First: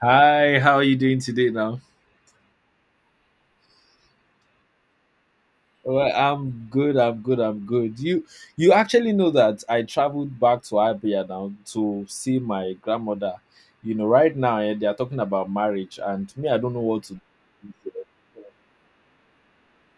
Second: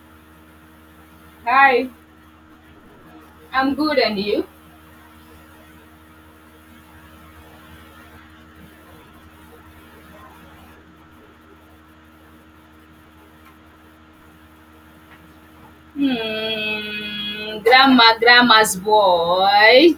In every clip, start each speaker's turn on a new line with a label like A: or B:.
A: Hi, how are you doing today now?
B: Hi, I'm good, and you?
A: Well, I'm good, I'm good. You actually know that I traveled back to Abia now to see my grandmother. You know, right now they are talking about marriage and me I don't know what to
B: Hmm,
A: do.
B: grandma, grandma's boy.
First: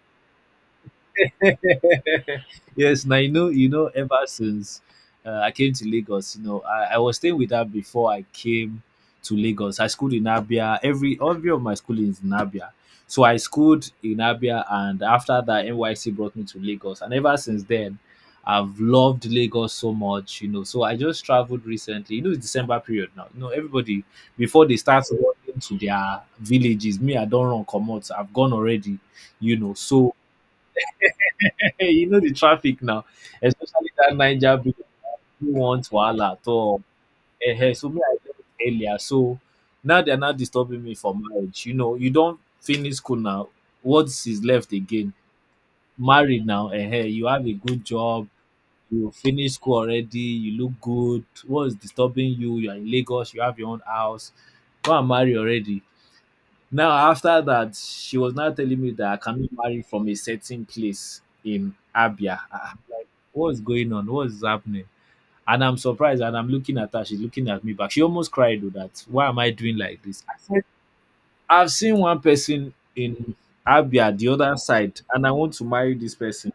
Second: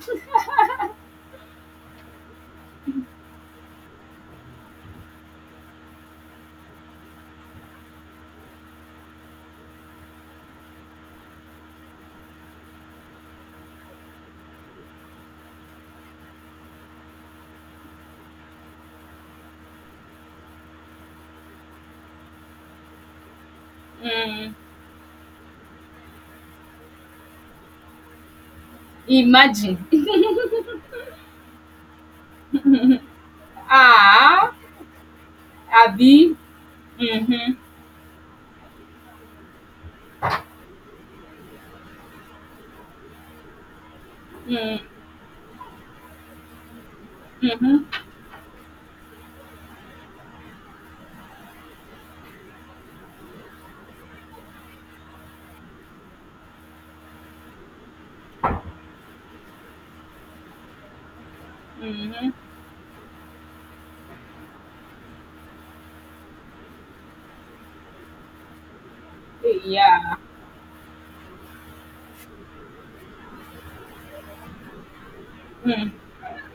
A: Yes, now ever since I came to Lagos, you know, I was staying with her before I came to Lagos. I schooled in Abia. Every of my schooling is in Abia. So I schooled in Abia, and after that, NYC brought me to Lagos, and ever since then, I've loved Lagos so much, you know. So I just traveled recently. You know, it's December period now. You know, everybody
B: Hmm,
A: before they start running to their villages, me, I don't run come out. I've gone already.
B: imagine.
A: So hey, you know the traffic now, especially that
B: Ah,
A: Niger bridge. Who wants wahala
B: Abby.
A: at all?
B: Mm-hmm.
A: Ehen, so me, I left earlier. So now they're not disturbing me for marriage. You know, you don't finish school now. What is left
B: Mm,
A: again? Married now. Hey, you have a good
B: mm-hmm.
A: job. You finish school already. You look good. What is disturbing you? You're in Lagos. You have your own house. Go and marry already. Now after that, she was now telling me that I cannot marry from a certain place in
B: Mm-hmm.
A: Abia. Ah, what's going on? What's happening? And I'm surprised and I'm looking at her, she's looking at me back. She almost cried though that why am I doing like
B: Yeah.
A: this? I said, I've seen one person in Abia, the other side, and I want to
B: Mm,
A: marry this person.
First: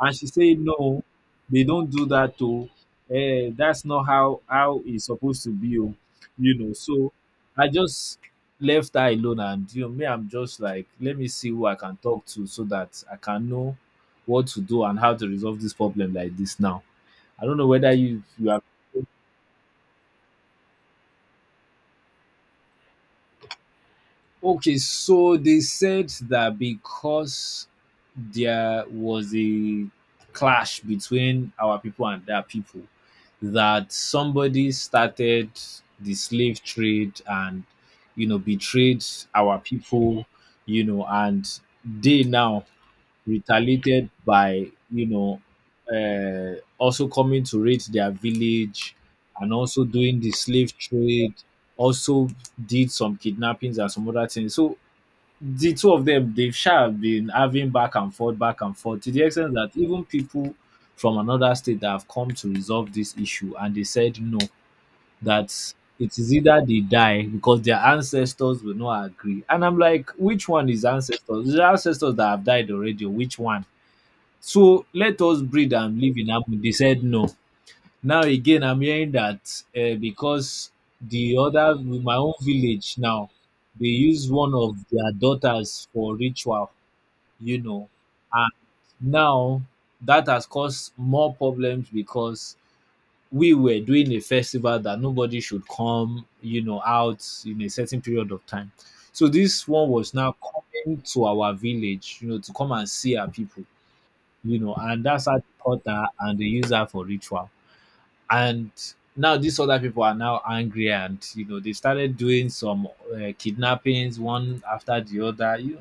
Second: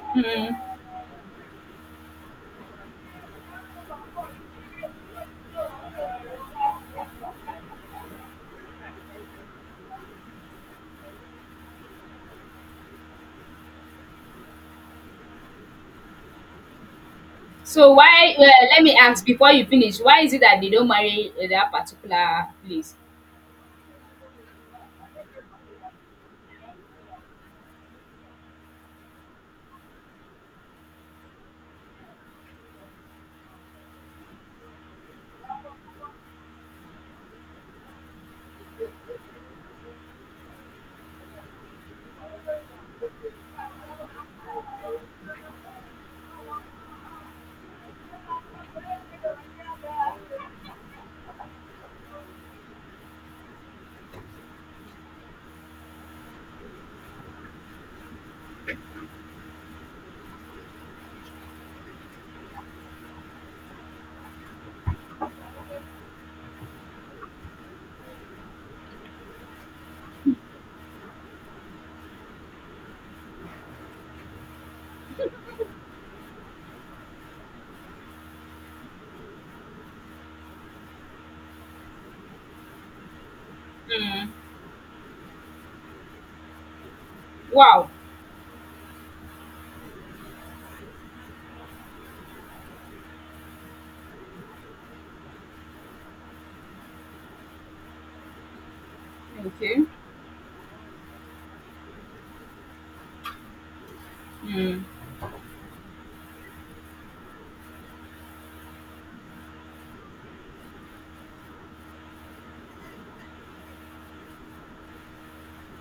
A: And she
B: mm.
A: said, "No, they don't do that too. Eh, that's not how it's supposed to be. Oh." You know, so I just left her alone, and you know, me, I'm just like, let me see who I can talk to so that I can know what to do and how to resolve this problem like this now. I don't know whether
B: So
A: you
B: why?
A: you
B: Well,
A: are
B: let me ask before you finish. Why is it that they don't marry that particular place?
A: okay. So they said that because there was a clash between our people and their people, that somebody started the slave trade and you know betrayed our people, you know, and they now retaliated by also coming to raid their village and also doing the slave trade, also did some kidnappings and some other things. So the two of them, they've sha have been having back and forth, to the extent that even people from another state that have come to resolve this issue, and they said no, that it is either they die because their ancestors will not agree. And I'm like, which one is ancestors? The ancestors that have died already, which one? So let us breed and live in harmony. They said no. Now again, I'm hearing that because the other, my own village now, they use
B: Mm.
A: one of their daughters for ritual, you know,
B: Wow.
A: and now that has caused more problems because we were doing a festival that nobody should come, you know, out in a certain period of time. So this
B: Okay.
A: one was now coming to our village, you know, to come and see our people, you know,
B: Mm.
A: and that's how they taught her and they use her for ritual. And now these other people are now angry, and you know, they started doing some kidnappings one after the other. You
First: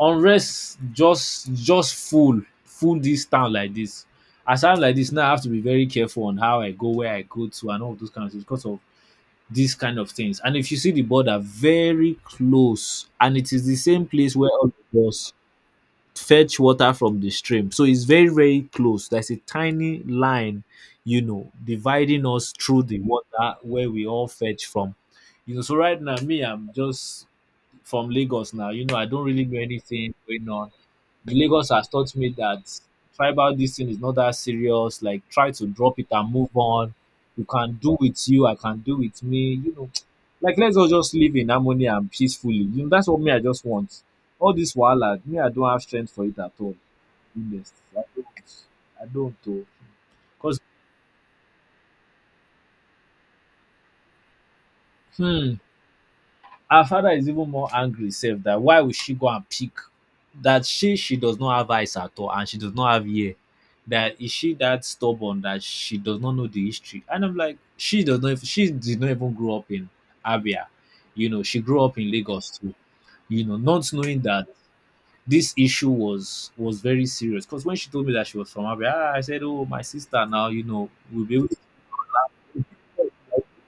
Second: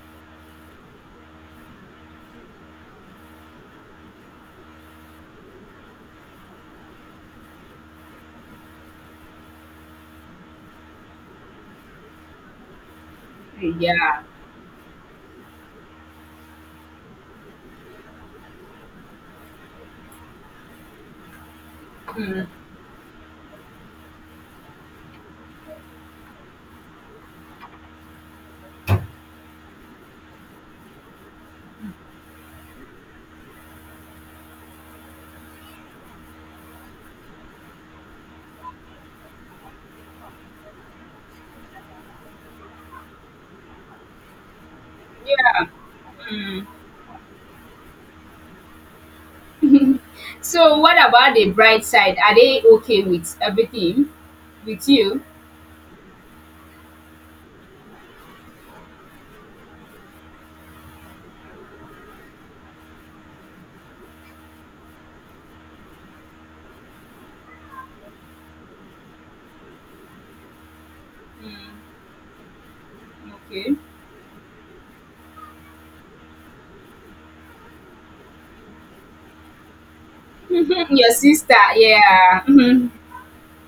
A: know, unrest just full, full this town like this. As I'm like this, now I have to be very careful on how I go, where I go to, and all of those kind of things because of these kind of things. And if you see the border, very close, and it is the same
B: Yeah.
A: place where all of us fetch water from the stream. So it's very, very close. There's a tiny line, you know, dividing
B: Mm.
A: us through the water where we all fetch from. You know, so right now, me, I'm just from Lagos now. You know, I don't really know anything going on. The Lagos has taught me that tribal this thing is not that serious. Like try to drop it and move on. You can do with you, I can do with me. You know, like let's all just live in harmony and peacefully. You know, that's what me I just want. All this wahala, me I
B: Yeah.
A: don't have strength for it at
B: Mm.
A: all. To be honest, I don't. I don't. Because
B: So what about the bright side? Are they okay with everything? With you?
A: her father is even more angry sef that why will she go and pick, that she does not have eyes at all, and she does not have ear, that is she that stubborn that she does not know the history. And I'm like, she did not even grow up in Abia, you know, she grew
B: Mm,
A: up in Lagos too, you know,
B: okay.
A: not knowing that this issue was very serious. Because when she told me that she was from Abia, ah, I said, oh, my sister now, you
B: Mhm,
A: know
B: your
A: we'll be able
B: sister, yeah.
A: to
B: Mhm,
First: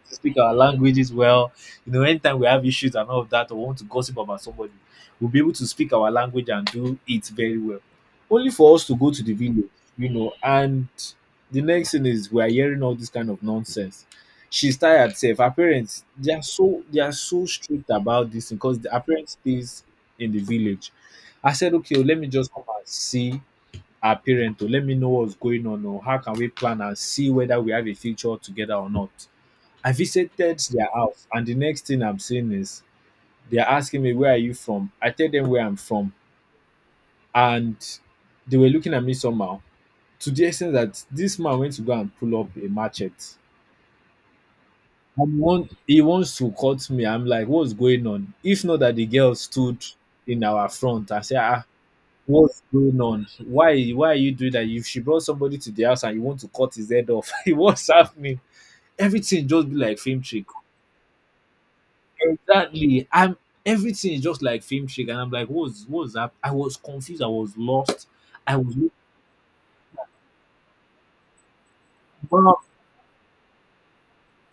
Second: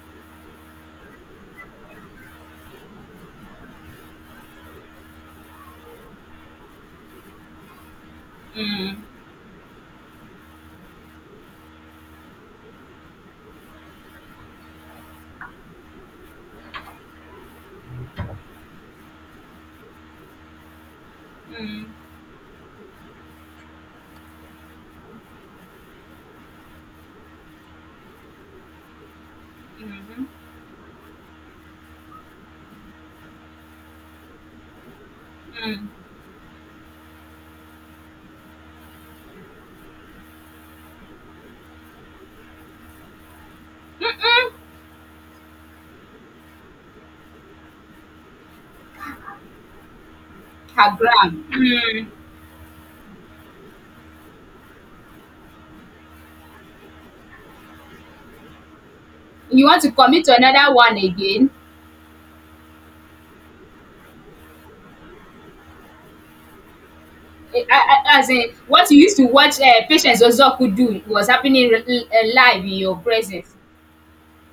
A: speak our languages well. You know, anytime we have issues and all of that, or want to gossip about somebody, we'll be able to speak our language and do it very well. Only for us to
B: mm,
A: go to the village, you know, and the next thing is we are hearing all this kind of nonsense. She's tired Safe. Her parents, they are so strict about this because her parents stays in the village. I said,
B: mm,
A: okay, oh, let me just come and see our parent to let me know what's going on, or how can we plan and see whether we have a future together or not. I
B: mhm,
A: visited their house and the next thing I'm seeing is they're asking me, where are you from? I tell them where I'm
B: mm.
A: from, and they were looking at me somehow, to the extent that this man went to go and pull up a machete. And one he wants to cut me. I'm like, what's going on? If not that the girl stood in our
B: Her
A: front and said,
B: gram.
A: ah,
B: Mm.
A: what's going on? Why are you doing that? If she brought somebody to the house and you want to cut his head off, what's happening? Everything
B: You
A: just be
B: want to
A: like film
B: commit to
A: trick.
B: another one again?
A: Exactly. I'm Everything is just like film trick, and I'm like, what's that? I was confused. I was lost.
B: As in,
A: I was
B: what you used to watch Patience Ozoku do was happening
A: wow.
B: live in your presence.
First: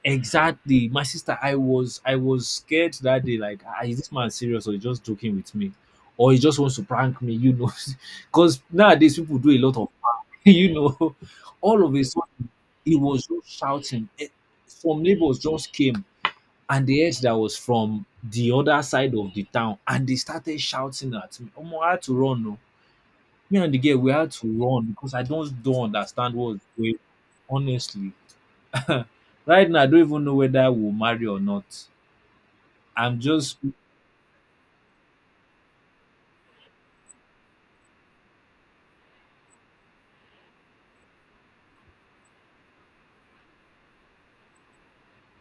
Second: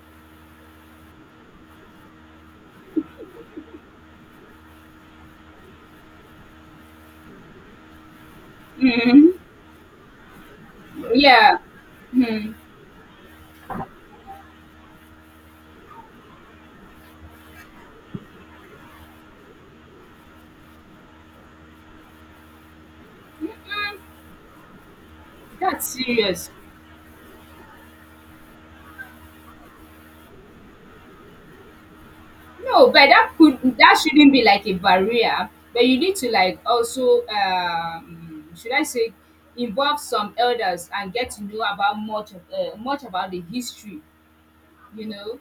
A: Exactly, my sister. I was scared that day. Like, ah, is this man serious, or he just joking with me, or he just wants to prank me? You know, because nowadays
B: Mm.
A: people do a lot of prank, you know,
B: Yeah.
A: all of a sudden.
B: Mm.
A: He was just shouting. Eh, some neighbors just came and the edge that was from the other side of the town, and they started shouting at me. Omo, I had to run. No. Me and the girl, we had to run because I don't
B: That's
A: don't understand
B: serious.
A: what was going on, honestly. Right now, I don't even know whether I will marry or not.
B: No, but
A: I'm just
B: that shouldn't be like a barrier, but you need to like also should I say involve some elders and get to know about much about the history, you know.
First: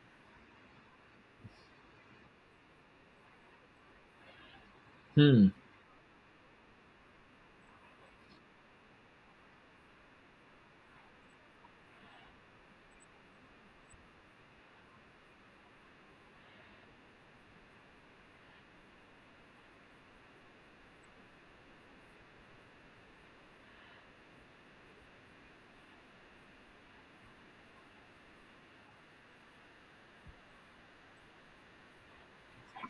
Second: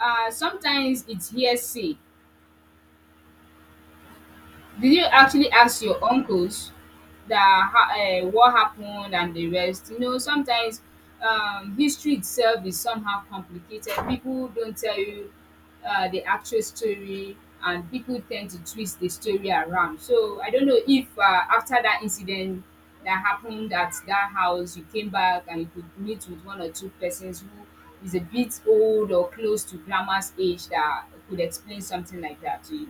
B: Sometimes it's hearsay. Did you
A: Hmm.
B: actually ask your uncles that ha- what happened and the rest? You know, sometimes history itself is somehow complicated. People don't tell you the actual story, and people tend to twist the story around. So I don't know if after that incident that happened at that house, you came back and you could meet with one or two persons who is a bit old or close to grandma's age that could explain something like that to you.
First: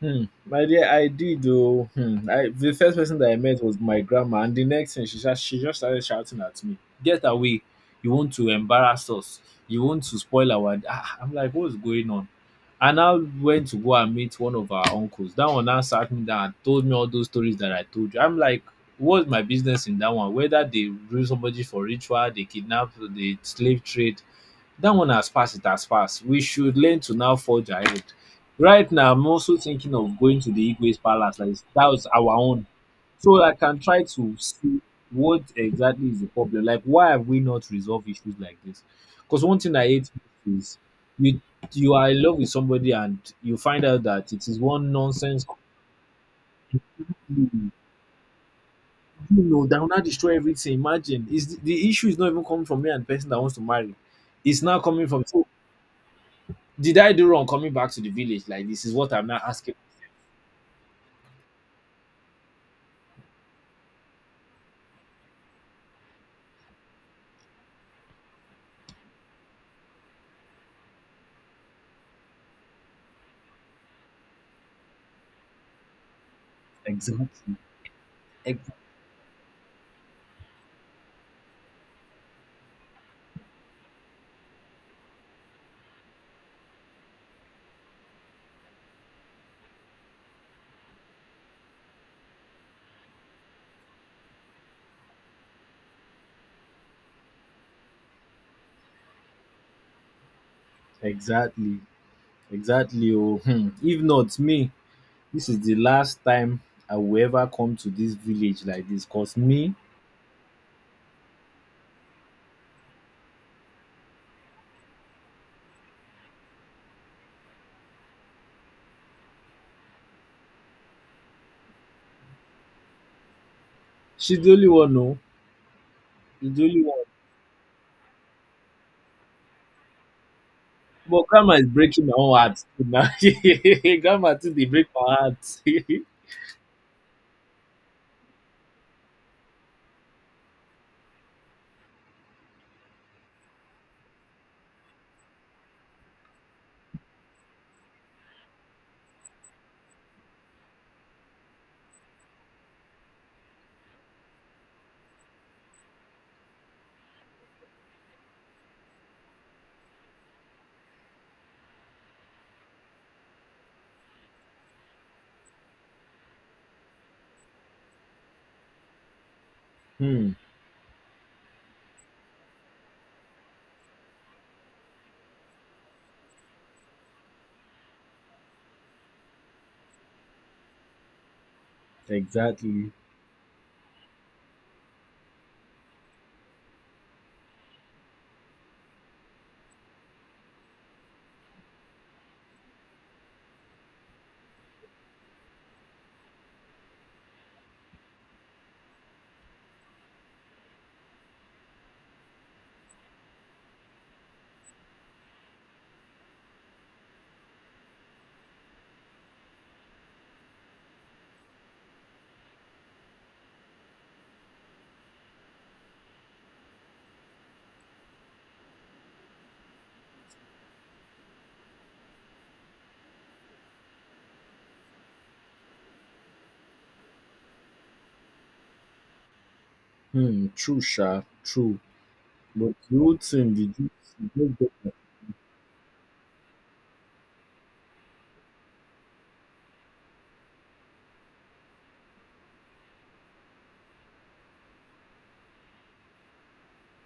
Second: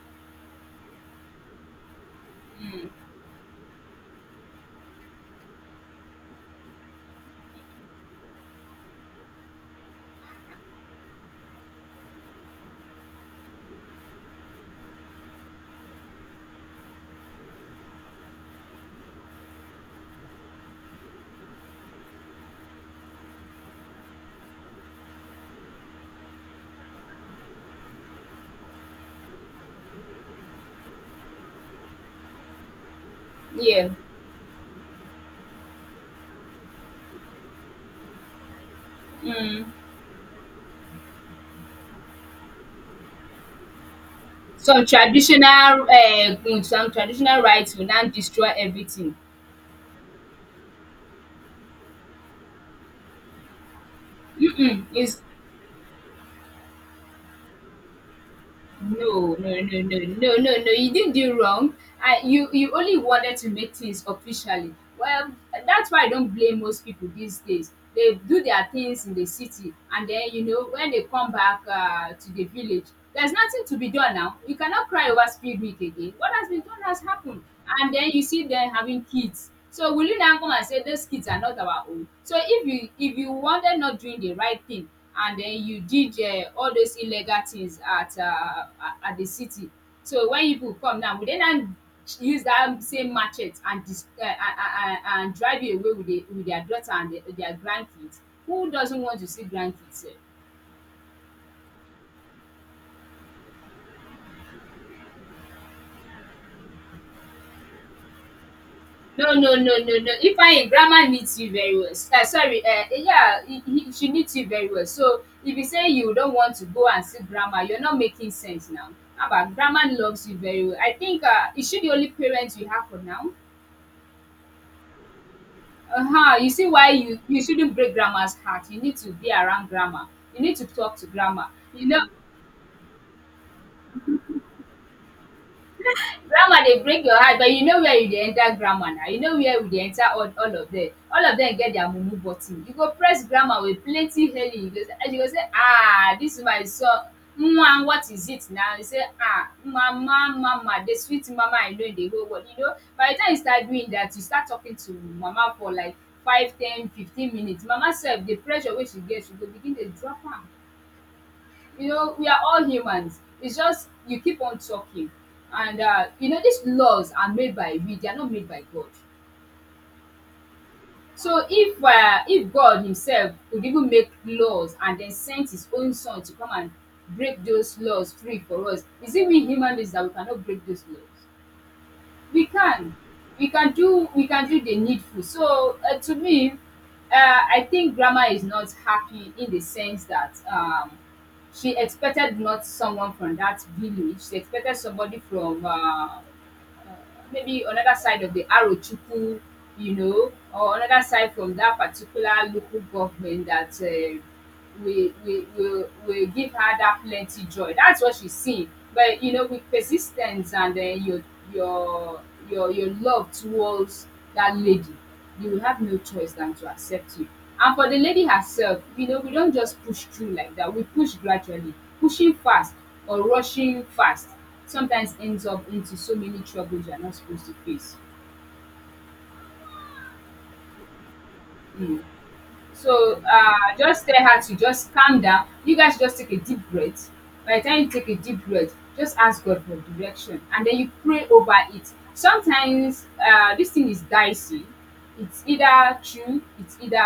A: Hmm. My dear, I did though. Hmm. I, the first person that I met was my grandma, and the next thing she just started shouting at me, "Get away! You want to embarrass us? You want to spoil our?" Ah, I'm like, what's going on? And I went to go and meet one of our uncles. That one now sat me down and told me all those stories that I told you. I'm like, what's my business in that one? Whether they do somebody for ritual, they kidnap, they slave trade, that one has passed. It has passed. We should learn to now forge ahead. Right now, I'm also thinking of going to the Igwe's palace. Like that was our own, so I can
B: Yeah.
A: try to see what exactly is the problem. Like, why have we not resolved issues like this? Because one
B: Mm.
A: thing I hate is you you are in love with somebody and you find out that it is
B: Some
A: one nonsense.
B: traditional uh, some traditional
A: You
B: rites will now destroy everything.
A: know that will not destroy everything. Imagine is the issue is not even coming from me and the person that wants to marry. It's now coming
B: Is
A: from so did I do wrong coming back to the village like this? Is what I'm
B: No,
A: now
B: no,
A: asking.
B: no, no, no, no, no. You didn't do wrong. You only wanted to make things officially. Well, that's why I don't blame most people these days. They do their things in the city, and then you know when they come back to the village, there's nothing to be done now. You cannot cry over speed week again. What has been done has happened,
A: Exactly.
B: and then you see
A: Ex-
B: them having kids. So will you now come and say those kids are not our own? So if you wanted not doing the right thing, and then you did all those illegal things at the city. So when people come now, we dey now use dat same machete and dis and drive you away with their daughter and their grandkids. Who doesn't want to see grandkids sef?
A: Exactly. Exactly. Oh, hmm. If not me, this is the last time I will ever come to this village like this.
B: No,
A: Cause
B: no, no,
A: me,
B: no, no, Ifeanyi, grandma needs you very well, sorry, yeah, she needs you very well, so if you say you don't want to go and see grandma you're not making sense now. Haba, grandma loves you very well. I think, is she the only parent you have for now?
A: she's the only one. No,
B: Uh-huh. You
A: she's the
B: see
A: only
B: why
A: one.
B: you shouldn't break grandma's heart. You need to be around grandma. You need to talk to
A: But
B: grandma.
A: grandma is
B: You
A: breaking
B: know
A: my own heart too now. Grandma too, they break my heart.
B: grammar dey break your heart, but you know where you dey enter grammar na, you know where we dey enter, all of dem get their mumu button, you go press grammar with plenty hailing, you go say dis woman is so what is it now, you say mama, mama, the sweet mama I know in the whole world, you know, by the time you start doing that, you start talking to mama for like 5, 10, 15 minutes, mama sef the pressure wey she get she go begin dey drop am. You know, we are all humans. It's just you keep on talking. And you know, these laws are made by we, they are not made by God.
A: Hmm.
B: So if God Himself could even make laws and then sent His own Son to come and break those laws free for us, is it we human beings that we cannot break those laws? we
A: Exactly.
B: can we can do the needful. So to me I think grandma is not happy in the sense that she expected not someone from that village, she expected somebody from maybe another side of the Arochukwu, you know, or another side from that particular local government, that we will give her that plenty joy. That's what she's seeing. But you know, with persistence and then your your love towards that lady, you will have no choice than to accept you. And for the lady herself, you know, we don't just push through like that. We push gradually. Pushing fast or rushing fast sometimes ends up into so many troubles you're not supposed to face.
A: Hmm. True, sha. True.
B: Mm.
A: But the whole
B: So
A: thing,
B: just tell her to
A: did
B: just calm down. You guys just take a deep breath. By the time you take a deep breath, just ask God for direction and then you pray over it. Sometimes this thing is dicey. It's either true, it's either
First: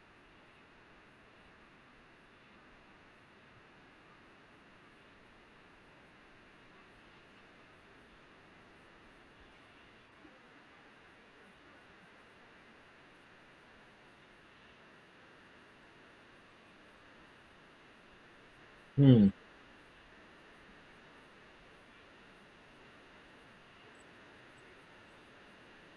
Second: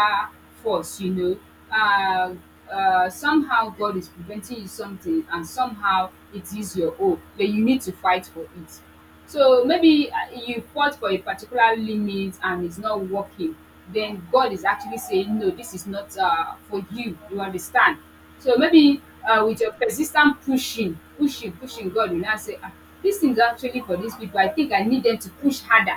B: false, you know. Uh, Somehow God is preventing you something and somehow it is your own, but you need to fight for it. So maybe you fought for a particular limit and it's not working. Then God is actually saying, no, this is not for you. You understand? So maybe
A: you?
B: with your persistent pushing, pushing, pushing, God will now say, ah, this thing is actually for these people. I think I need them to push harder.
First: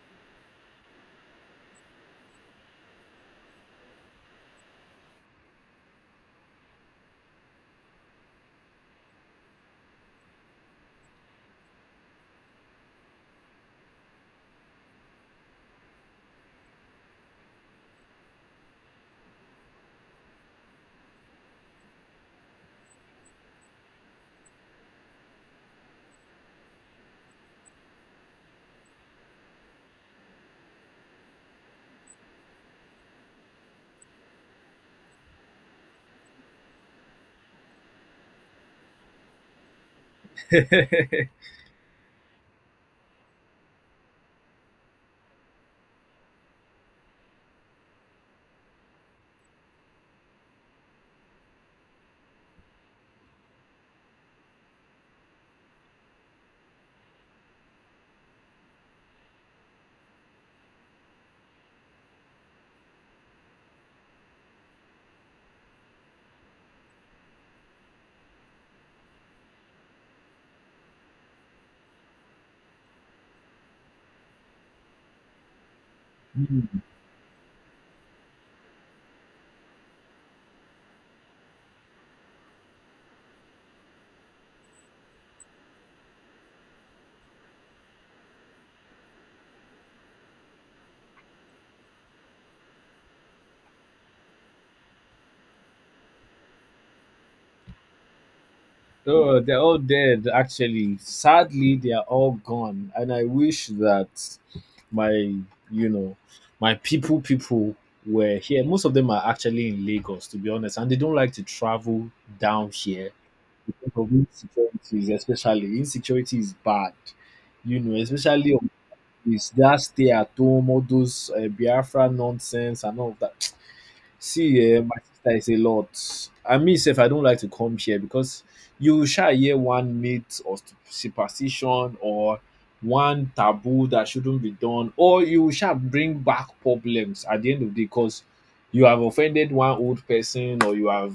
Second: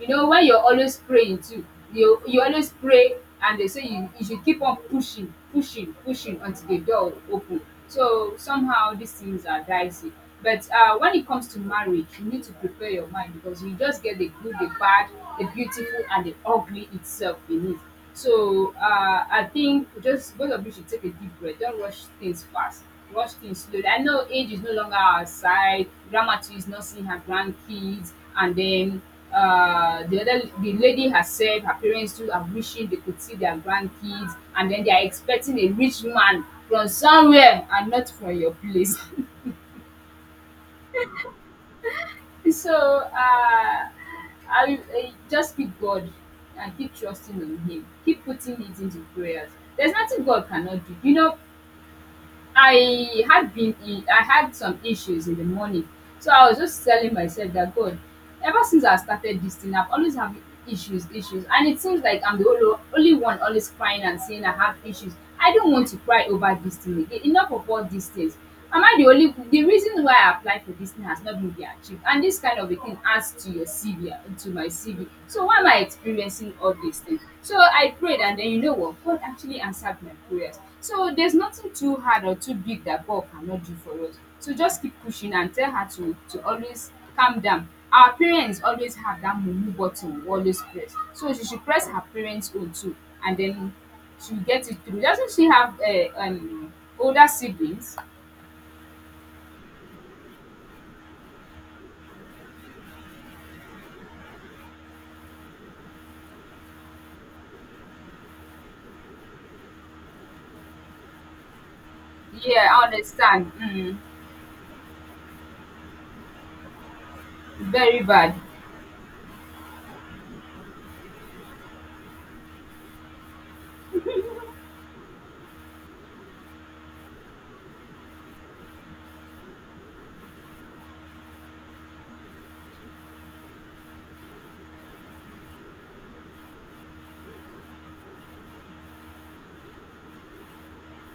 B: You know, when you're always praying too, you always pray, and they say you should keep on pushing, pushing, pushing until the door open. So somehow these things are dicey. But when it comes to marriage, you need to prepare your mind because you just get the good, the bad, the beautiful, and the ugly itself in it. So I think just both of you should take a deep breath. Don't rush things fast. Rush things slowly. I know age is no longer our side. Grandma too is not seeing her grandkids, and then the lady herself, her parents too are wishing they could see their grandkids, and then they are expecting a rich man from somewhere and not from your place. So uh, I just keep God and keep trusting on Him. Keep putting it into prayers. There's nothing God cannot do. You know, I had been I had some issues in the morning. So I was just telling myself that God, ever since I started this thing, I've always have issues, issues. And it seems like I'm the only, only one always crying and saying I have issues. I don't want to cry over this thing again. Enough of all these things. Am i the only the reason why I applied for this thing has not been their achieved, and this kind of a thing adds to your CV and to my CV, so why am I experiencing
A: Hmm.
B: all these things? So I prayed, and then you know what, God actually answered my prayers. So there's nothing too hard or too big that God cannot do for us. So just keep pushing and tell her to always calm down. Our parents always have that mumu button we always press, so she should press her parents own too, and then she will get it through. Doesn't she have older siblings?
A: No, they're all dead, actually. Sadly, they are all gone. And I wish that my, you know, my people were here. Most of them are actually in Lagos, to be honest. And they don't like to travel
B: Yeah,
A: down
B: I
A: here
B: understand.
A: because
B: Mm.
A: of insecurities, especially. Insecurity is bad,
B: Very bad.
A: especially on this that stay at home, all those Biafra nonsense and all of that. See, eh, my sister is a lot. I me sef, I don't like to come here because you shall hear one myth or superstition or one taboo that shouldn't be done, or you shall bring back problems at the end of the day because you have offended one old person or you have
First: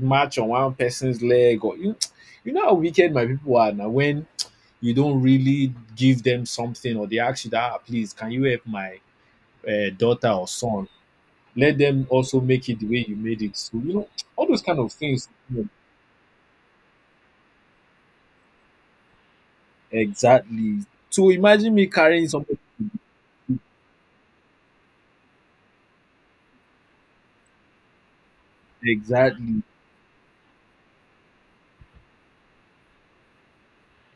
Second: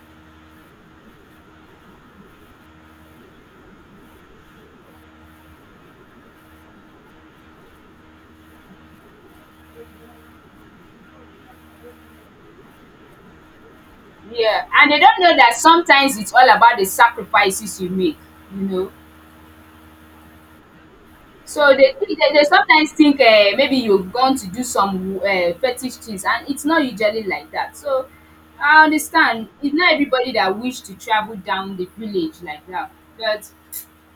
A: marched on one person's leg you know how wicked my people are now when you don't really give them something or they ask you that, "Ah, please can you help my daughter or son, let them also make it the way you made it." So, all those
B: Yeah,
A: kind
B: and
A: of
B: they don't
A: things.
B: know that
A: you know.
B: sometimes it's all about the sacrifices you make, you know.
A: Exactly. So imagine
B: So
A: me
B: they think
A: carrying
B: they, they
A: something.
B: sometimes think maybe you are going to do some fetish things, and it's not usually like that. So I understand.
A: Exactly.
B: It's not everybody that wish to travel down the village like that, but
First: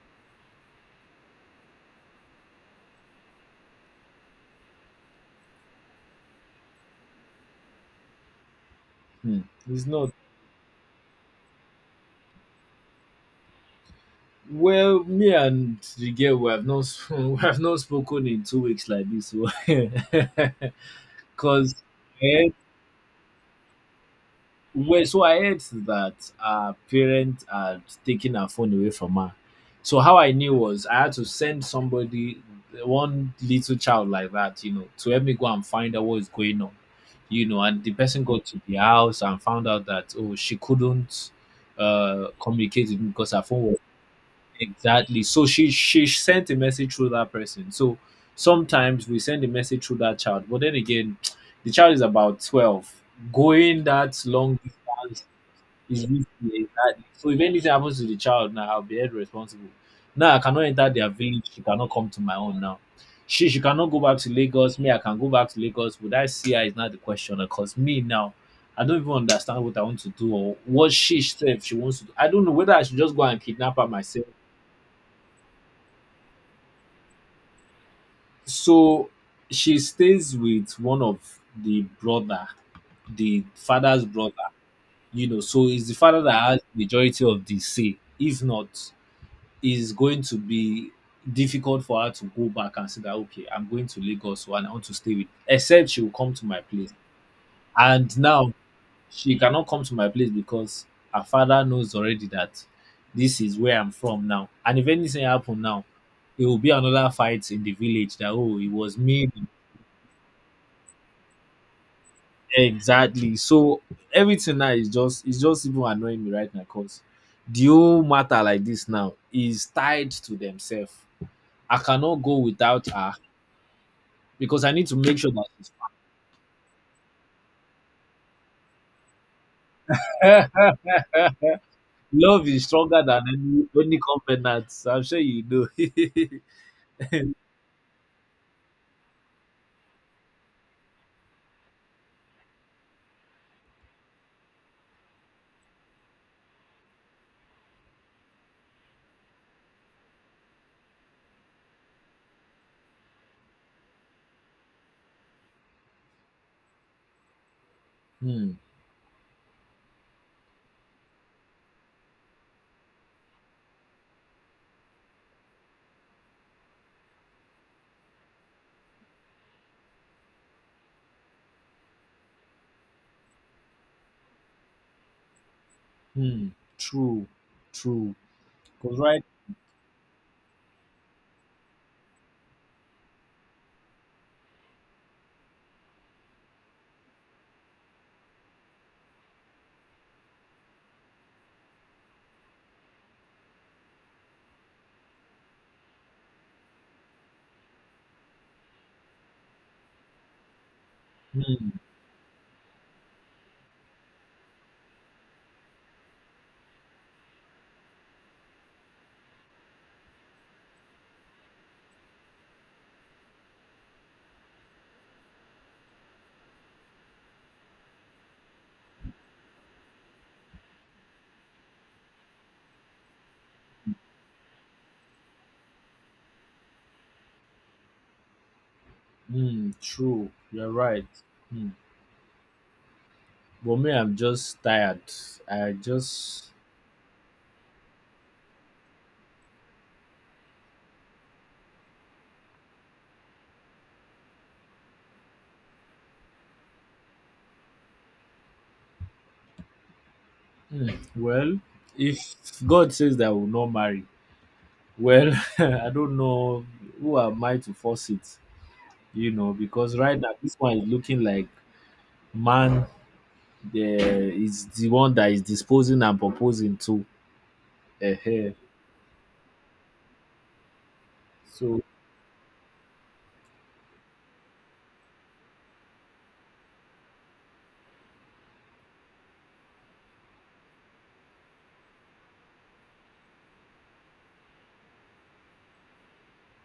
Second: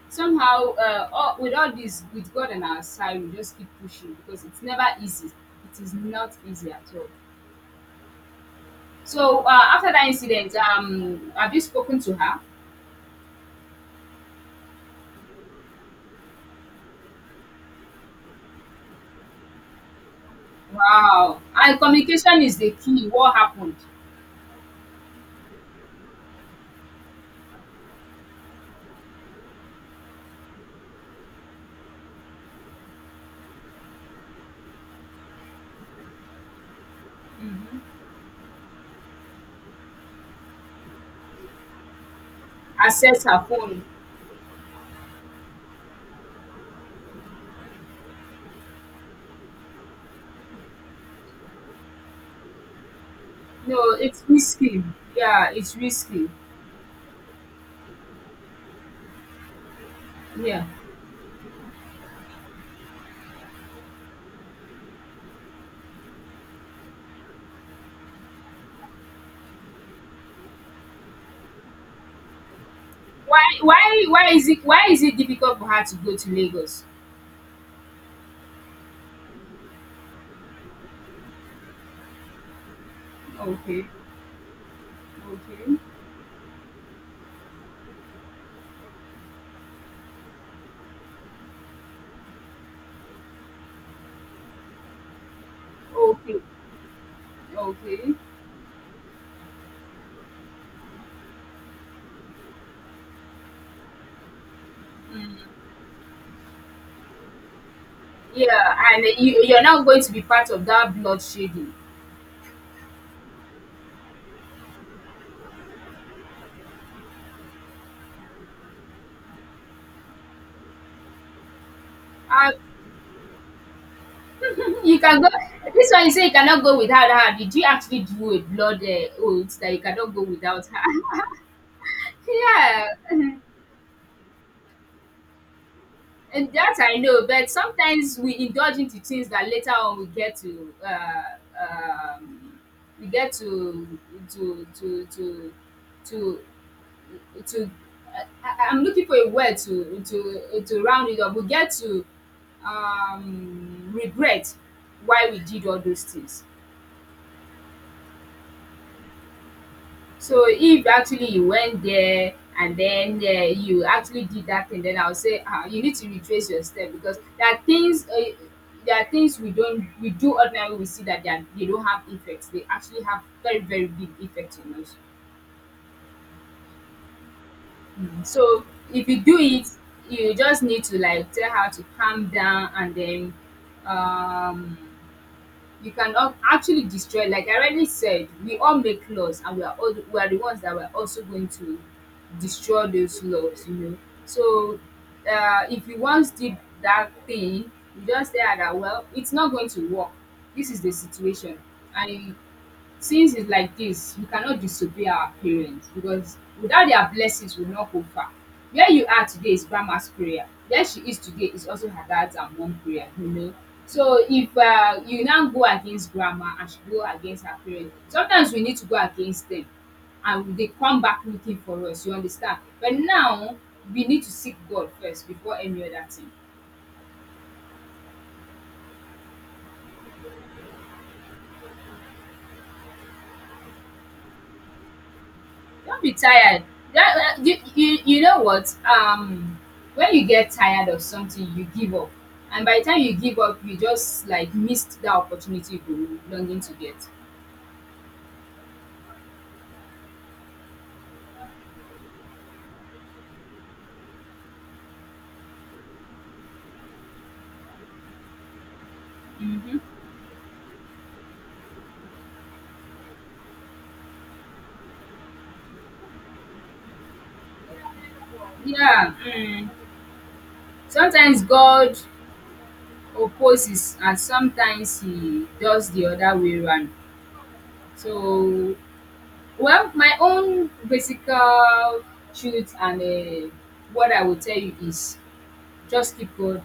B: somehow with all this, with God on our side, we just keep pushing because it's never easy. It is not easy at all.
A: Hmm.
B: So
A: It's
B: after that
A: not
B: incident, have you spoken to her?
A: well. Me and the girl, we have not sp- we have not spoken in 2 weeks like this. So,
B: Wow.
A: because
B: And communication is the key. What happened?
A: Well, so I heard that her parents had taken her phone away from her. So how I knew was I had to send somebody, one little child like that, to help me go and find out what is going on. And the person got to the house and found out that oh, she couldn't communicate with me
B: Access
A: because her
B: her
A: phone was.
B: phone.
A: Exactly. So she sent a message through that person. So sometimes we send a message through that child, but then again, the child is about 12. Going
B: No,
A: that
B: it's
A: long
B: risky.
A: distance
B: Yeah, it's
A: is risky.
B: risky.
A: Exactly. So if anything happens to the child now, I'll be held responsible. Now I cannot
B: Yeah.
A: enter their village. She cannot come to my own now. She cannot go back to Lagos. Me, I can go back to Lagos. Would I see her is not the question. Because me now, I don't even understand what I want to do or what she said she wants to do. I don't know whether I should just go and
B: Why
A: kidnap her
B: why
A: myself.
B: why is it why is it difficult for her to go to Lagos?
A: So she stays with one of the brother, the
B: Okay.
A: father's brother, you know. So
B: Okay.
A: it's the father that has majority of the say. If not, it's going to be difficult for her to go back and say that, okay, I'm going to Lagos, so and I want to stay with, except she will come
B: Okay.
A: to my place.
B: Okay.
A: And now she cannot come to my place because her father knows already that this is where I'm from now. And if anything happen now, it will be another fight in the village that, oh, it
B: Yeah,
A: was
B: and
A: me.
B: you, you're not going to be part of that bloodshedding.
A: Exactly. So everything now is just, it's just even annoying me right now because the whole matter like this now is tied to themselves. I cannot go
B: I.
A: without her because I need to
B: You
A: make
B: can go.
A: sure that she's
B: This one you say you cannot go without her. Did you actually do a blood oath that you cannot go
A: fine.
B: without her?
A: Love is
B: Yeah,
A: stronger than any covenant. So, I'm sure you know.
B: and that I know. But sometimes we indulge into things that later on we get to to to to to to I'm looking for a word to round it up. We get to, regret why we did all those things.
A: Hmm.
B: So if actually you went there and then you actually did that thing, then I'll say, ah, you need to retrace your step, because there are things we don't we do ordinarily, we see that they don't have effects. They actually have very very big effects on us.
A: Hmm. True. True.
B: Mm. So
A: Cause
B: if you
A: right.
B: do it, you just need to like tell her to calm down, and then um you can actually destroy. Like I already said, we all make laws, and we are the ones that were also going to destroy those laws, you know. So if you once did that thing, you just say, "Ah, that, well, it's not going to work. This is the situation."
A: Hmm.
B: And since it's like this, we cannot disobey our parents, because without their blessings, we will not go far. Where you are today is grandma's prayer. Where she is today is also her dad's and mom prayer, you know. So if you now go against grandma and she go against her parents, sometimes we need to go against them and they come back looking for us, you understand? But now we need to seek God first before any other thing.
A: Hmm. True. You're right. Hmm. But me, I'm just tired. I
B: Don't be
A: just.
B: tired. That, you know what? When you get tired of something, you give up. And by the time you give up, you just like missed that opportunity you were longing to get.
A: Hmm. Well, if God says that I will not marry, well, I don't know, who am I to force it,
B: Hmm.
A: because right now this one is looking like man, the is the one that is disposing and proposing to. uh
B: Yeah. Mm. Sometimes
A: So,
B: God opposes, and sometimes He does the other way around. So, well, my own basic truth and what I would tell you is just keep going.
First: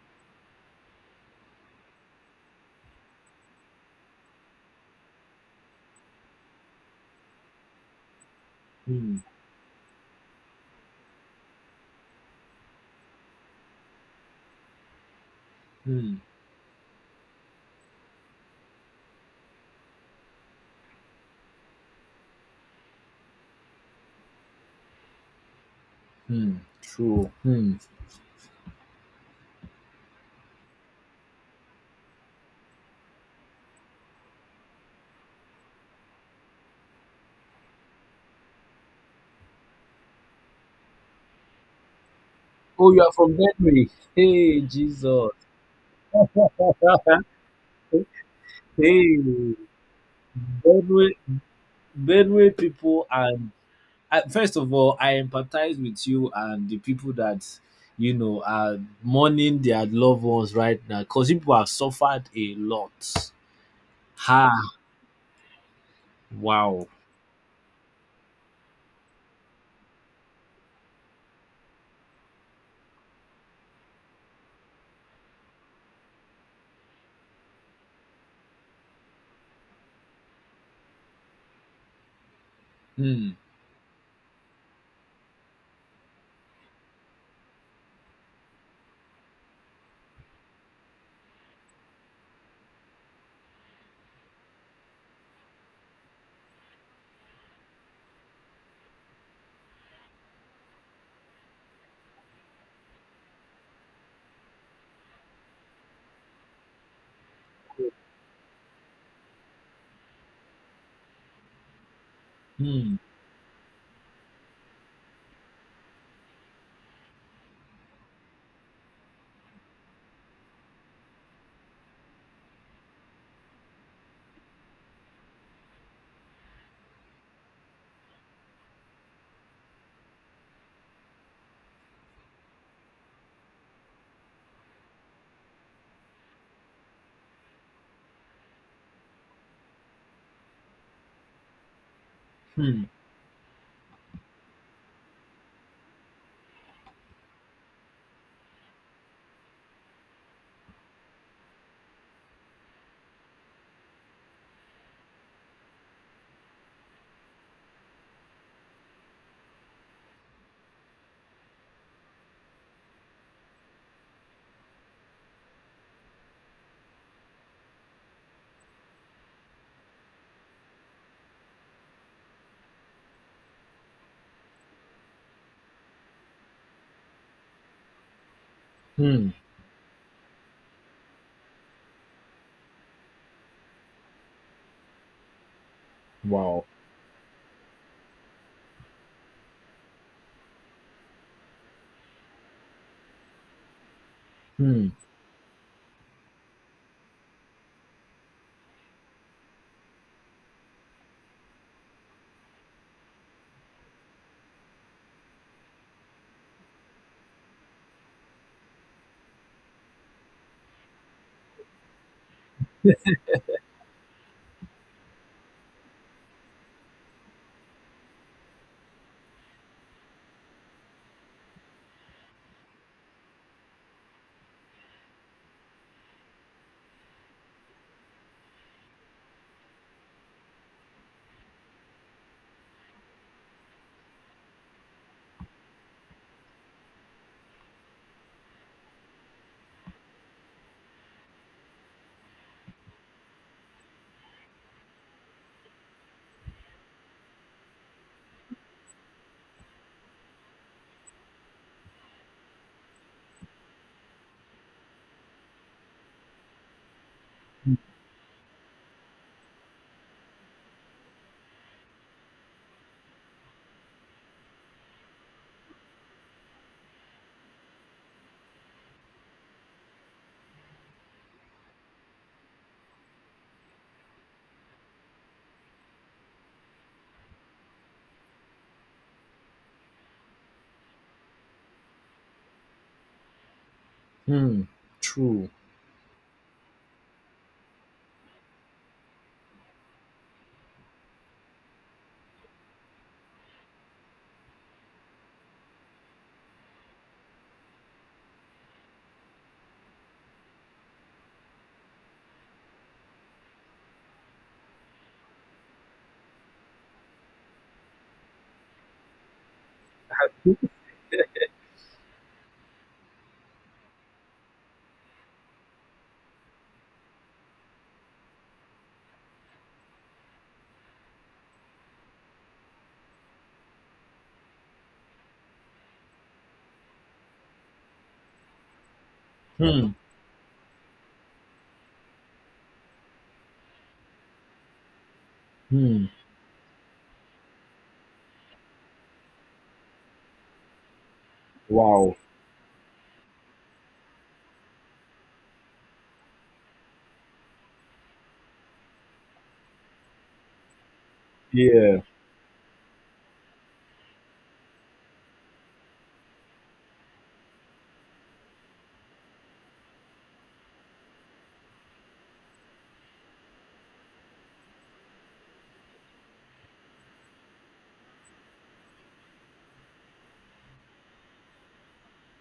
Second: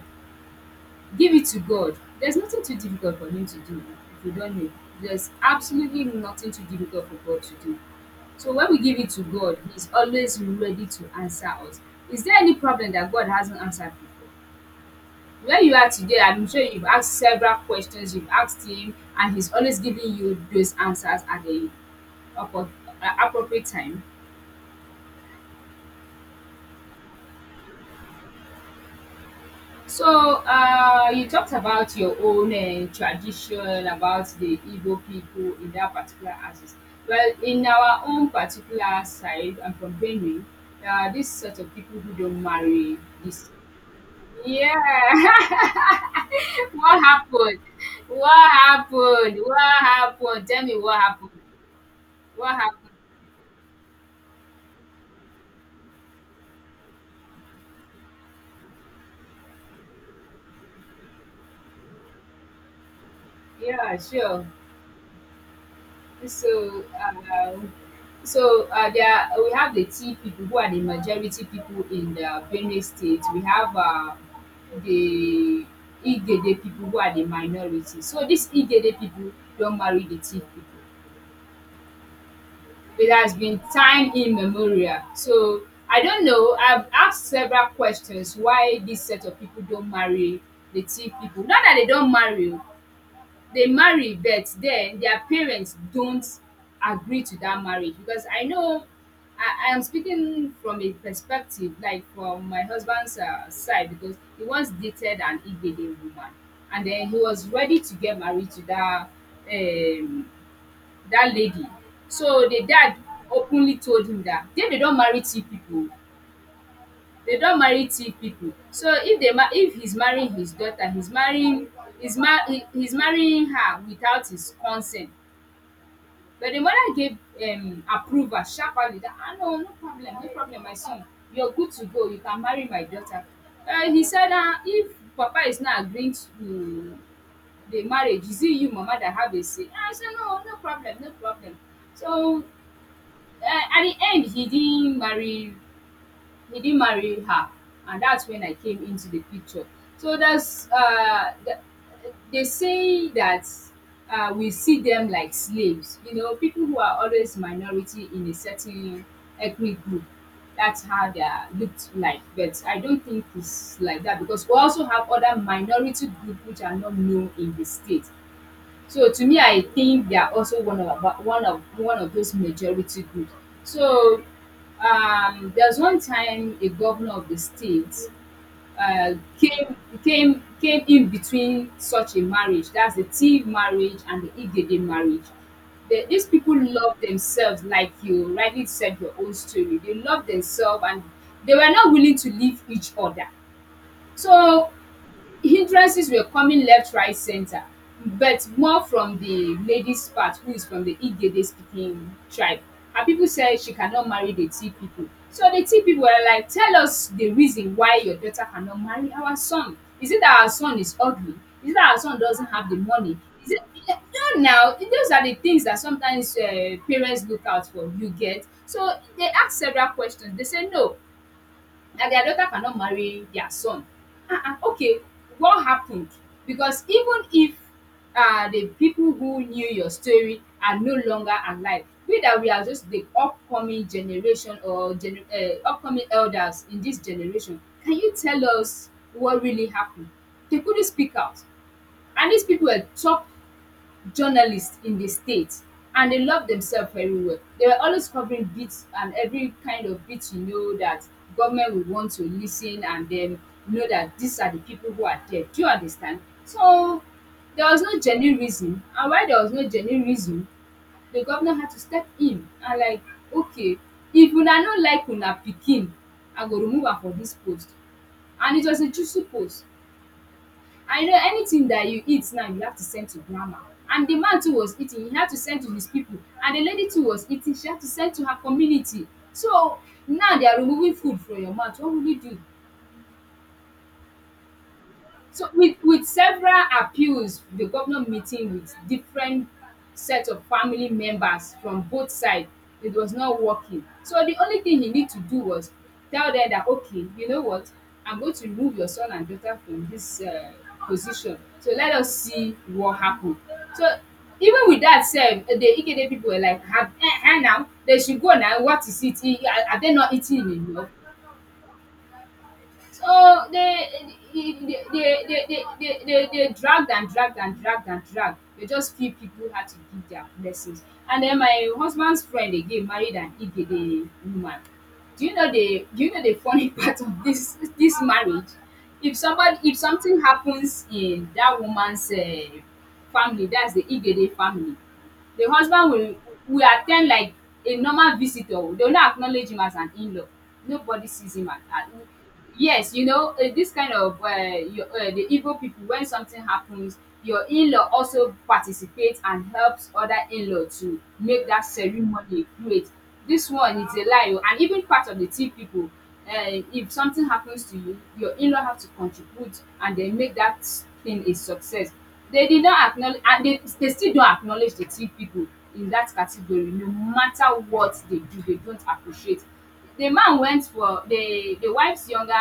B: Give it to God. There's nothing too difficult for Him to do, if you don't know. There's absolutely nothing too difficult for God to do. So when we give it
A: hmm,
B: to God, He's always ready to answer us. Is there any problem that God hasn't answered before? Where you are
A: hmm,
B: today, I'm sure you've asked several questions, you've asked Him, and He's always giving you those answers at the appro- appropriate time.
A: hmm, true. Hmm.
B: So, you talked about your own tradition, about the Igbo people in that particular artist. Well, in our own particular side, I'm from Benue. This sort of people who don't
A: Oh,
B: marry
A: you are from
B: this.
A: Benue. Hey,
B: Yeah.
A: Jesus.
B: what
A: Hey,
B: happened? What happened?
A: Benue,
B: What happened? Tell me what happened. What
A: Benue
B: happened?
A: people, and first of all, I empathize with you and the people that, you know, are mourning their loved ones right now because people have suffered a lot.
B: Yeah, sure.
A: Ha!
B: So,
A: Wow.
B: there we have the tea people who are the majority people in the Benue State. We have the Igede people who are the minority. So these Igede people don't marry the tea people. It
A: Hmm.
B: has been time immemorial. So I don't know. I've asked several questions why this set of people don't marry the tea people. Not that they don't marry, they marry, but then their parents don't agree to that marriage, because I know I am speaking from a perspective like from my husband's side, because he once dated an Igbede woman and then he was ready to get married to that um, that lady. So the
A: Hmm.
B: dad openly told him that then they don't marry two people. Dey don marry two people, so if dey if he's marrying his daughter, he's mar he's marrying her without his consent. But the mother gave approval sharperly that, "Ah, no no problem, no problem, my son, you're good to go, you can marry my daughter." He said, "Ah, if papa is not agreeing to the marriage, is it you mama that have a say? Ah, I say no, no problem, no problem." So
A: Hmm.
B: at the end he didn't marry her, and that's when I came into the picture. So they say that we see them like slaves, you know, people who are always minority in a certain ethnic group. That's how they are looked like. But I don't think it's like that, because we also have other minority group which are not known in the state. So to me, I think they are also one of abo- one of those majority groups. So there's one time a governor of the state uh,
A: Hmm.
B: came came in between such a marriage. That's the Tiv marriage and the Igede marriage. These people
A: Wow.
B: love themselves, like you rightly said your own story. They love themselves and they were not willing to leave each other. So
A: Hmm.
B: hindrances were coming left, right, center, but more from the lady's part, who is from the Igede speaking tribe. Her people said she cannot marry the tea people. So the tea people were like, "Tell us the reason why your daughter cannot marry our son. Is it that our son is ugly? Is it that our son doesn't have the money? Is it" No, now those are the things that sometimes parents look out for, you get. So they ask several questions, they say no, that their daughter cannot marry their son. Ah, ah, okay, what happened? Because even if the people who knew your story are no longer alive, we that we are just the upcoming generation or upcoming elders in this generation, can you tell us what really happened? They couldn't speak out, and these people were top journalists in the state, and they love themselves very well. They were always covering bits and every kind of bit, you know, that government would want to listen and then know that these are the people who are there. Do you understand? So there was no genuine reason. And why there was no genuine reason, the governor had to step in and like, "Okay, if una no like una pikin, I go remove am for dis post." And it was a juicy post. I know anything that you eat now you have to send to grandma. And the man too was eating, he had to send to his people. And the lady too was eating, she had to send to her community. So now they are removing food from your mouth. What will you do?
A: Hmm. True.
B: So with several appeals, the governor meeting with different set of family members from both side, it was not working. So the only thing he need to do was tell them that, "Okay, you know what, I'm going to remove your son and daughter from this position. So let us see what happen." So even with that sef, the Igede people were like, "Have now, they should go now, what is it? Eh, are they not eating enough?" So they they they they they dragged and dragged and dragged and dragged. They just few people had to give their blessings. And then my husband's friend again married an Igede woman. Do you know the do you know the funny part of this marriage? If somebody if
A: Hmm.
B: something happens in that woman's family, that's the Igede family, the husband
A: Hmm.
B: will attend like a normal visitor. They dey not acknowledge him as an in-law. Nobody sees him as,
A: Wow.
B: yes, you know, this kind of, your the Igbo people, when something happens your in-law also participates and helps other in inlaw to make that
A: Yeah.
B: ceremony great. This one is a lie o. And even part of the Tiv people, if something happens to you, your in-law have to contribute and then make that thing a success. They did not acknowledge, and they still don't acknowledge the tea people in that category. No matter what they do, they don't appreciate. The man went for the wife's younger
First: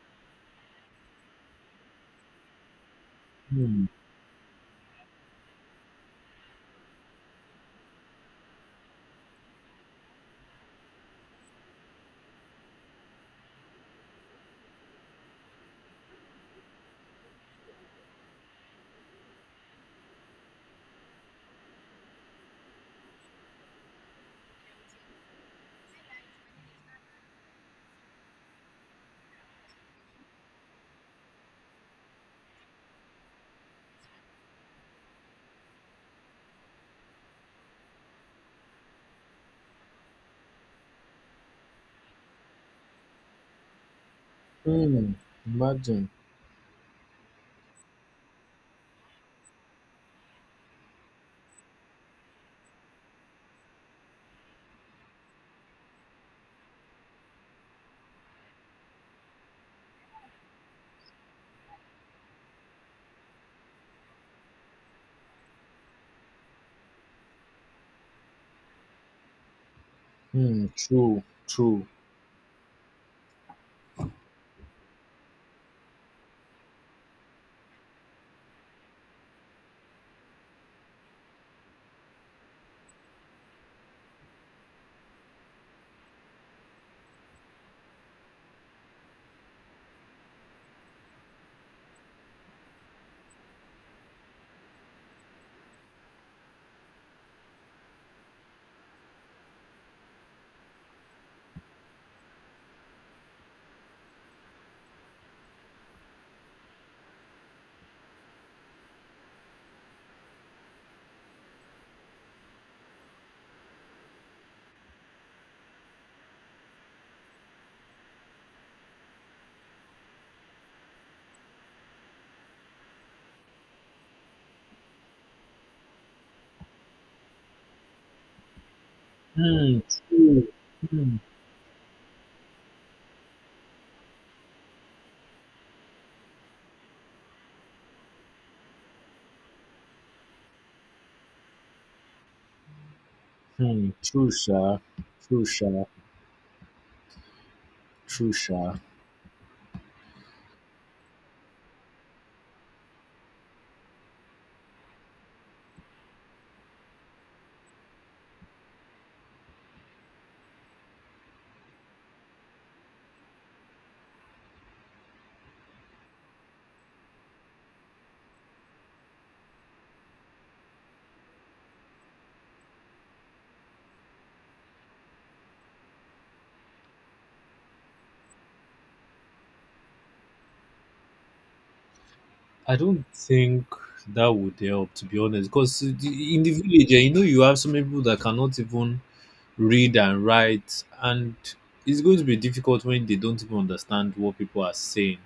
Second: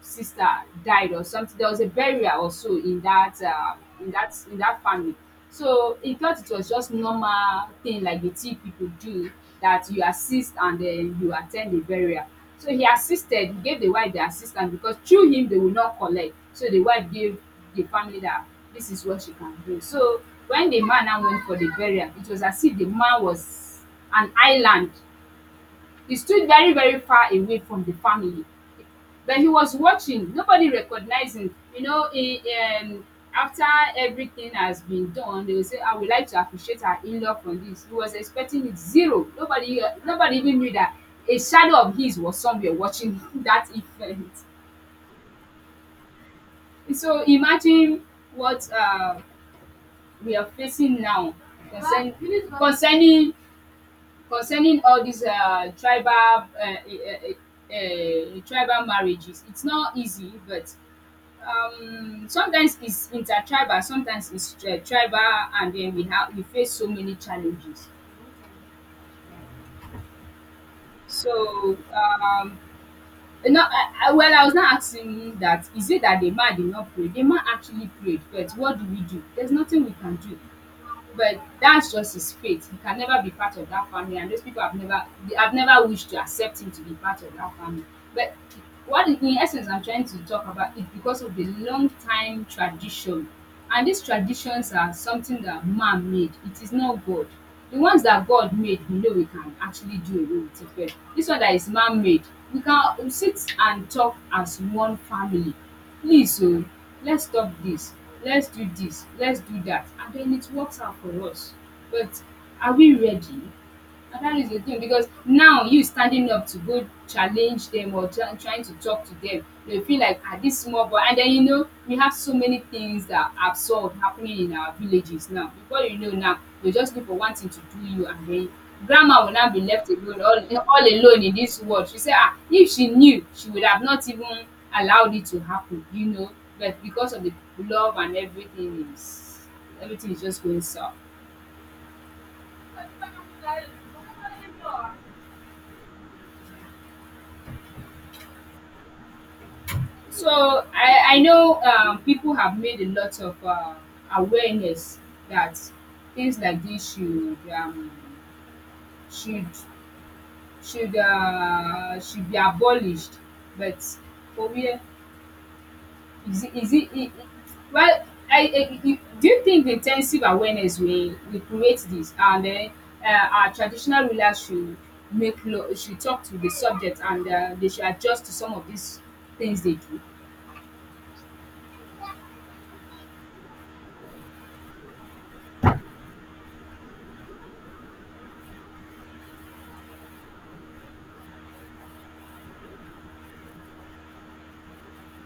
B: sister died or something. There was a burial or so in that
A: Hmm.
B: in that family. So he thought it was just normal thing like the tea people do, that you assist and then you at ten d the burial. So he assisted, he gave the wife the assistance because through him they will not collect. So the wife gave the family that this is what she can do. So when the man now went for the burial, it was as if the man was an island. He stood very, very far away from the family, but he was watching. Nobody recognized him. You know, he, um, after everything has been done, they will say, "I would like to appreciate our in-law for this." He was expecting it zero. Nobody, nobody even knew that a shadow of his was somewhere watching that event.
A: Hmm. Imagine.
B: So imagine what we are facing now, concern, concerning concerning all these tribal marriages. It's not easy, but sometimes it's intertribal, sometimes it's tribal, and then we face so many challenges.
A: Hmm. True.
B: So
A: True.
B: No, well, I was not asking you that. Is it that the man did not pray? The man actually prayed, but what do we do? There's nothing we can do. But that's just his fate. He can never be part of that family, and those people have never, they have never wished to accept him to be part of that family. But what, in essence, I'm trying to talk about is because of the long time tradition, and these traditions are something that man made. It is not God. The ones that God made, we know we can actually do away with it. But this one that is man made, we can sit and talk as one family. Please, so let's stop this. Let's do this. Let's do that. And then it works out for us. But are we ready? That is the thing, because now you standing up to go challenge them or trying to talk to them, they feel like, "Ah, this small boy." And then you know we have so many things that are absurd happening in our villages now. Before you know now, they just look for one thing to do you, and then grandma will now be
A: Hmm.
B: left alone
A: True.
B: all
A: Hmm.
B: alone in this world. She said, "Ah, if she knew she would have not even allowed it to happen," you know. But because of the love, and everything is just going south.
A: Hmm. True, sir. True, sir. True, sir.
B: So I know people have made a lot of awareness that things like this should should be abolished. But for where, it, well? Do you think the intensive awareness will create this, and then our traditional rulers should make law, should talk to the subject, and they should adjust to some of these things they do?
A: I don't think that would help, to be honest, because in the village, eh, you know, you have so many people that cannot even read and write, and it's going to be difficult when they don't even understand what people are saying.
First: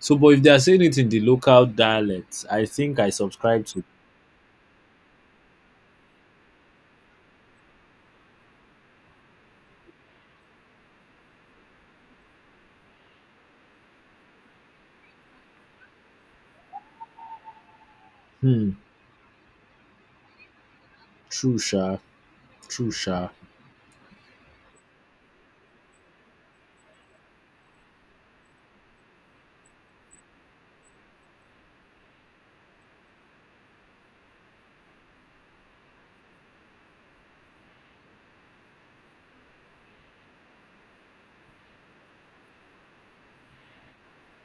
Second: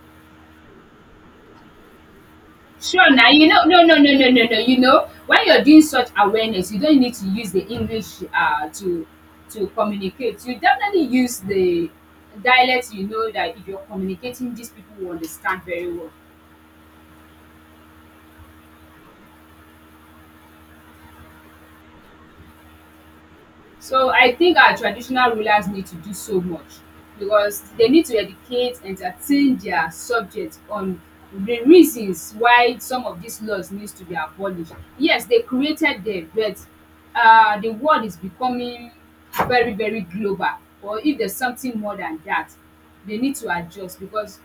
A: So, but if they are saying it in the local dialect, I think I
B: Sure now, you know,
A: subscribe to.
B: no, no, no, no, no, no. You know, when you're doing such awareness, you don't need to use the English to communicate. You definitely use the dialect. You know that if you're communicating, these people will understand very well.
A: Hmm, true, sha, true, sha.
B: So I think our traditional rulers need to do so much, because they need to educate, entertain their subjects on the reasons why some of these laws needs to be abolished. Yes, they created them, but the world is becoming very, very global. Or if there's something more than that, they need to adjust, because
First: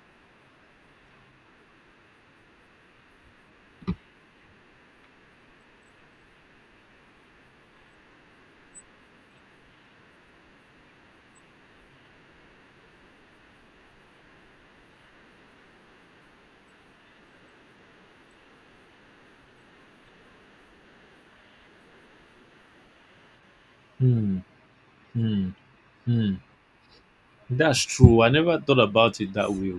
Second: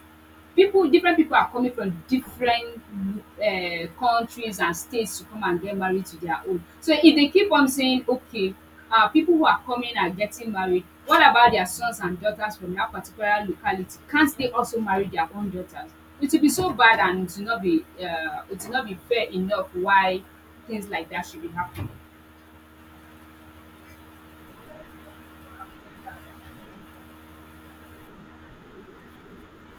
B: people different people are coming from different countries and states to come and get married to their own. So if they keep on saying, "Okay, people who are coming are getting married, what about their sons and daughters from that particular locality, can't they also marry their own daughters?" It will be so bad, and it will not be it will not be fair enough why things like that should be happening.
A: Hmm, hmm, hmm. That's true. I never thought about it that way.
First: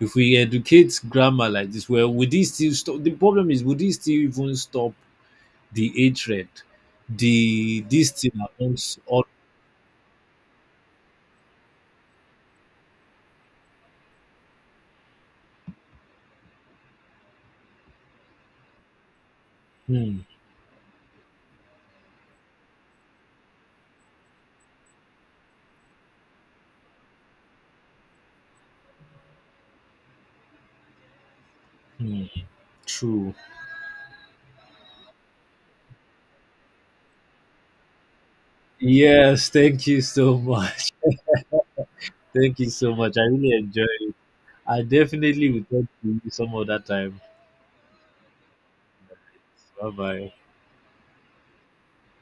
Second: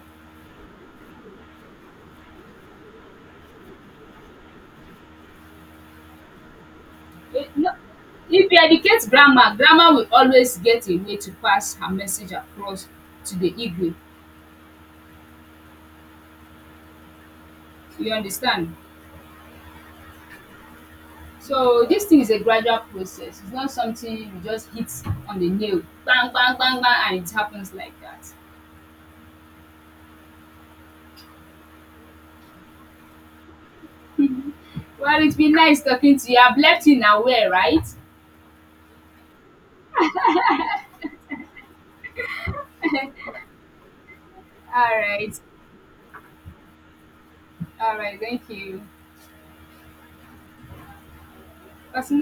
A: If we educate grammar like this, well, would this still stop? The problem is, would this still even stop? The age rate,
B: Eh, no,
A: the this thing are
B: if you
A: also
B: educate
A: all.
B: grandma, grandma will always get a way to pass her message across to the igwe, you understand.
A: Hmm,
B: So this thing is a gradual process. It's not something you just hit on the nail, bang bang bang bang, and it happens like that.
A: hmm, true.
B: Well, it's been nice talking to you. I've left you in aware, right?
A: Yes, thank you so much. Thank you so much. I really enjoyed it. I
B: All right.
A: definitely will talk to you some other time.
B: All right. Thank you.
A: Bye bye.
B: Personal